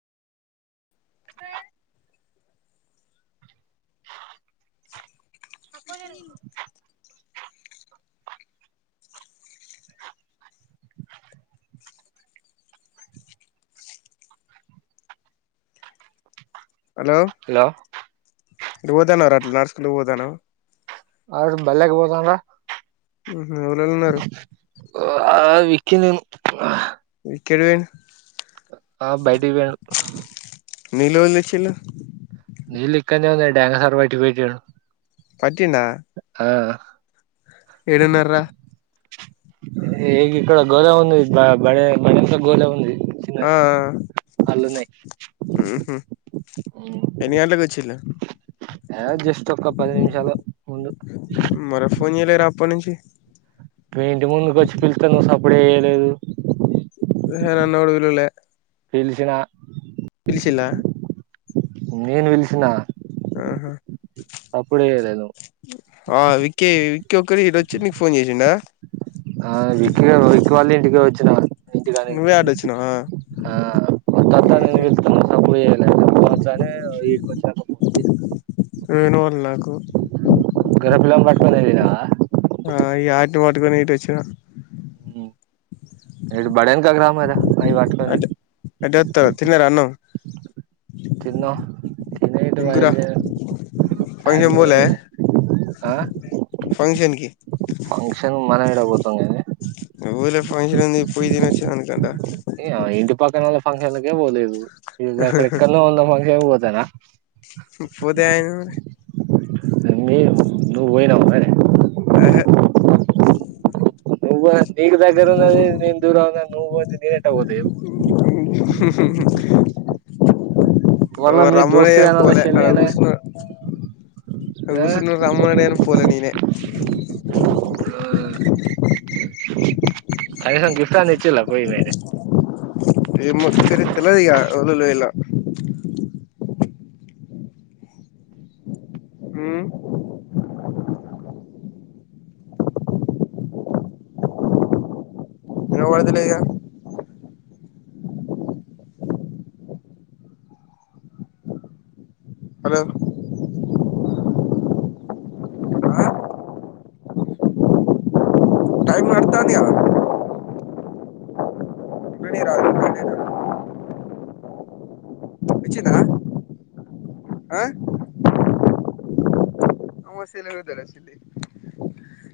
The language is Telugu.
ఆ పక్కకు జరుగు హలో ఎటు పోతాన్నవ్ర అట్లా నడుసుకుంటు పోతన్నావ్ అ బళ్లకి పోతండ్ల ఎవరెవరు ఉన్నారు కినిము కిరివిన్ ఆ బయటికి పోయిండు నీళ్ళు ఎవలు తెచ్చిల్లు నీళ్ళు ఇక్కడనే ఉన్నాయి డ్యాన్ హరుబయట పెట్టిండు పుట్టిండా ఏడున్నార్రా ఏ ఇక్కడ గోద ఉంది బ బడె బడే మనంత గోద ఉంది ఆ చిన్నది అళ్ళున్నాయి ఉ హు ఎన్నిగంట్ల కొచ్చిళ్లు ఆ జస్ట్ ఒక్క పది నిమిషాల ముందు ఎప్పట్నుంచి మీ ఇంటి ముంగకు వచ్చి పిలిస్తే నువ్వు సప్పుయేయ్యలేదు హే నన్నెవడుపిలువలే పిలిసిన పిలిచిల్లా నేను పిలిసిన చేయలేదు ఆ విక్కి విక్కీ ఒక్కడు ఈడొచ్చి నీకు ఫోన్ చేసిండా ఆ విక్కి గారు విక్కి వాళ్ళ ఇంటికి వచ్చిన ఇంటికాడికి నువ్వే ఆడోచ్చినావా ఆ వత్తత్త నే పిలుసుకొని నేను సప్పుడు చేయలె మల్ల వస్తా అని ఇడికి వచ్చినాక ఫోన్ చేసింది నెన్ వెల్లక్ కు గొర్రె పిల్లని పట్టుకొని పోయినవా ఆ యాటివ పెట్టుకొని ఇట్టొచ్చిన ఇడ బడన్కక్ రా మరి అయి బట్కొని అటే అటే వత్తా తిన్నారా అన్నం తిందాం తిని ఇటు ఏం కూర బయలుదేరు ఫంక్షన్ అంటె పోలే అది ఆ ఫంక్షన్ కి ఫంక్షన్ మనం ఏడపోతు మి ఊర్లో ఫంక్షన్ ఉంది పోయి తిని వచ్చేదానికంట ఫంక్షన్ లకే పోలేదు ఇగ గక్కడ ఎక్కడనో ఉన్న ఫంక్షన్పోతారా పోతే ఏమయితుంది మీ నువు పోయినావా ఎహే నువ్వ నీకు దగ్గర ఉన్నది నేన్ దొరముందాని నువ్ పో తే నేన్ ఎట్టా పోతా చెప్పు హు హు హు మళ్ళ మీ దోస్తు రమ్మన్యన్ గాని వాళ్ళ పోలే చెల్లి అడ గాని కుసిన డ ఆ కూసున్న రమ్మన్నాడు అయిన పోలే నేనే కానీసం గిఫ్ట్ అన్న తెచ్చిన్ల పోయి మీరు ఏమో తెరి తెలదిగ ఎవళ్ళేవళ్ళు పోయిల్లో హు వినబడ్తలేగ హలో ఆ టైం నడుతాంది కదా ఉండనీరా వచ్చిందా ఆ [unintelligible]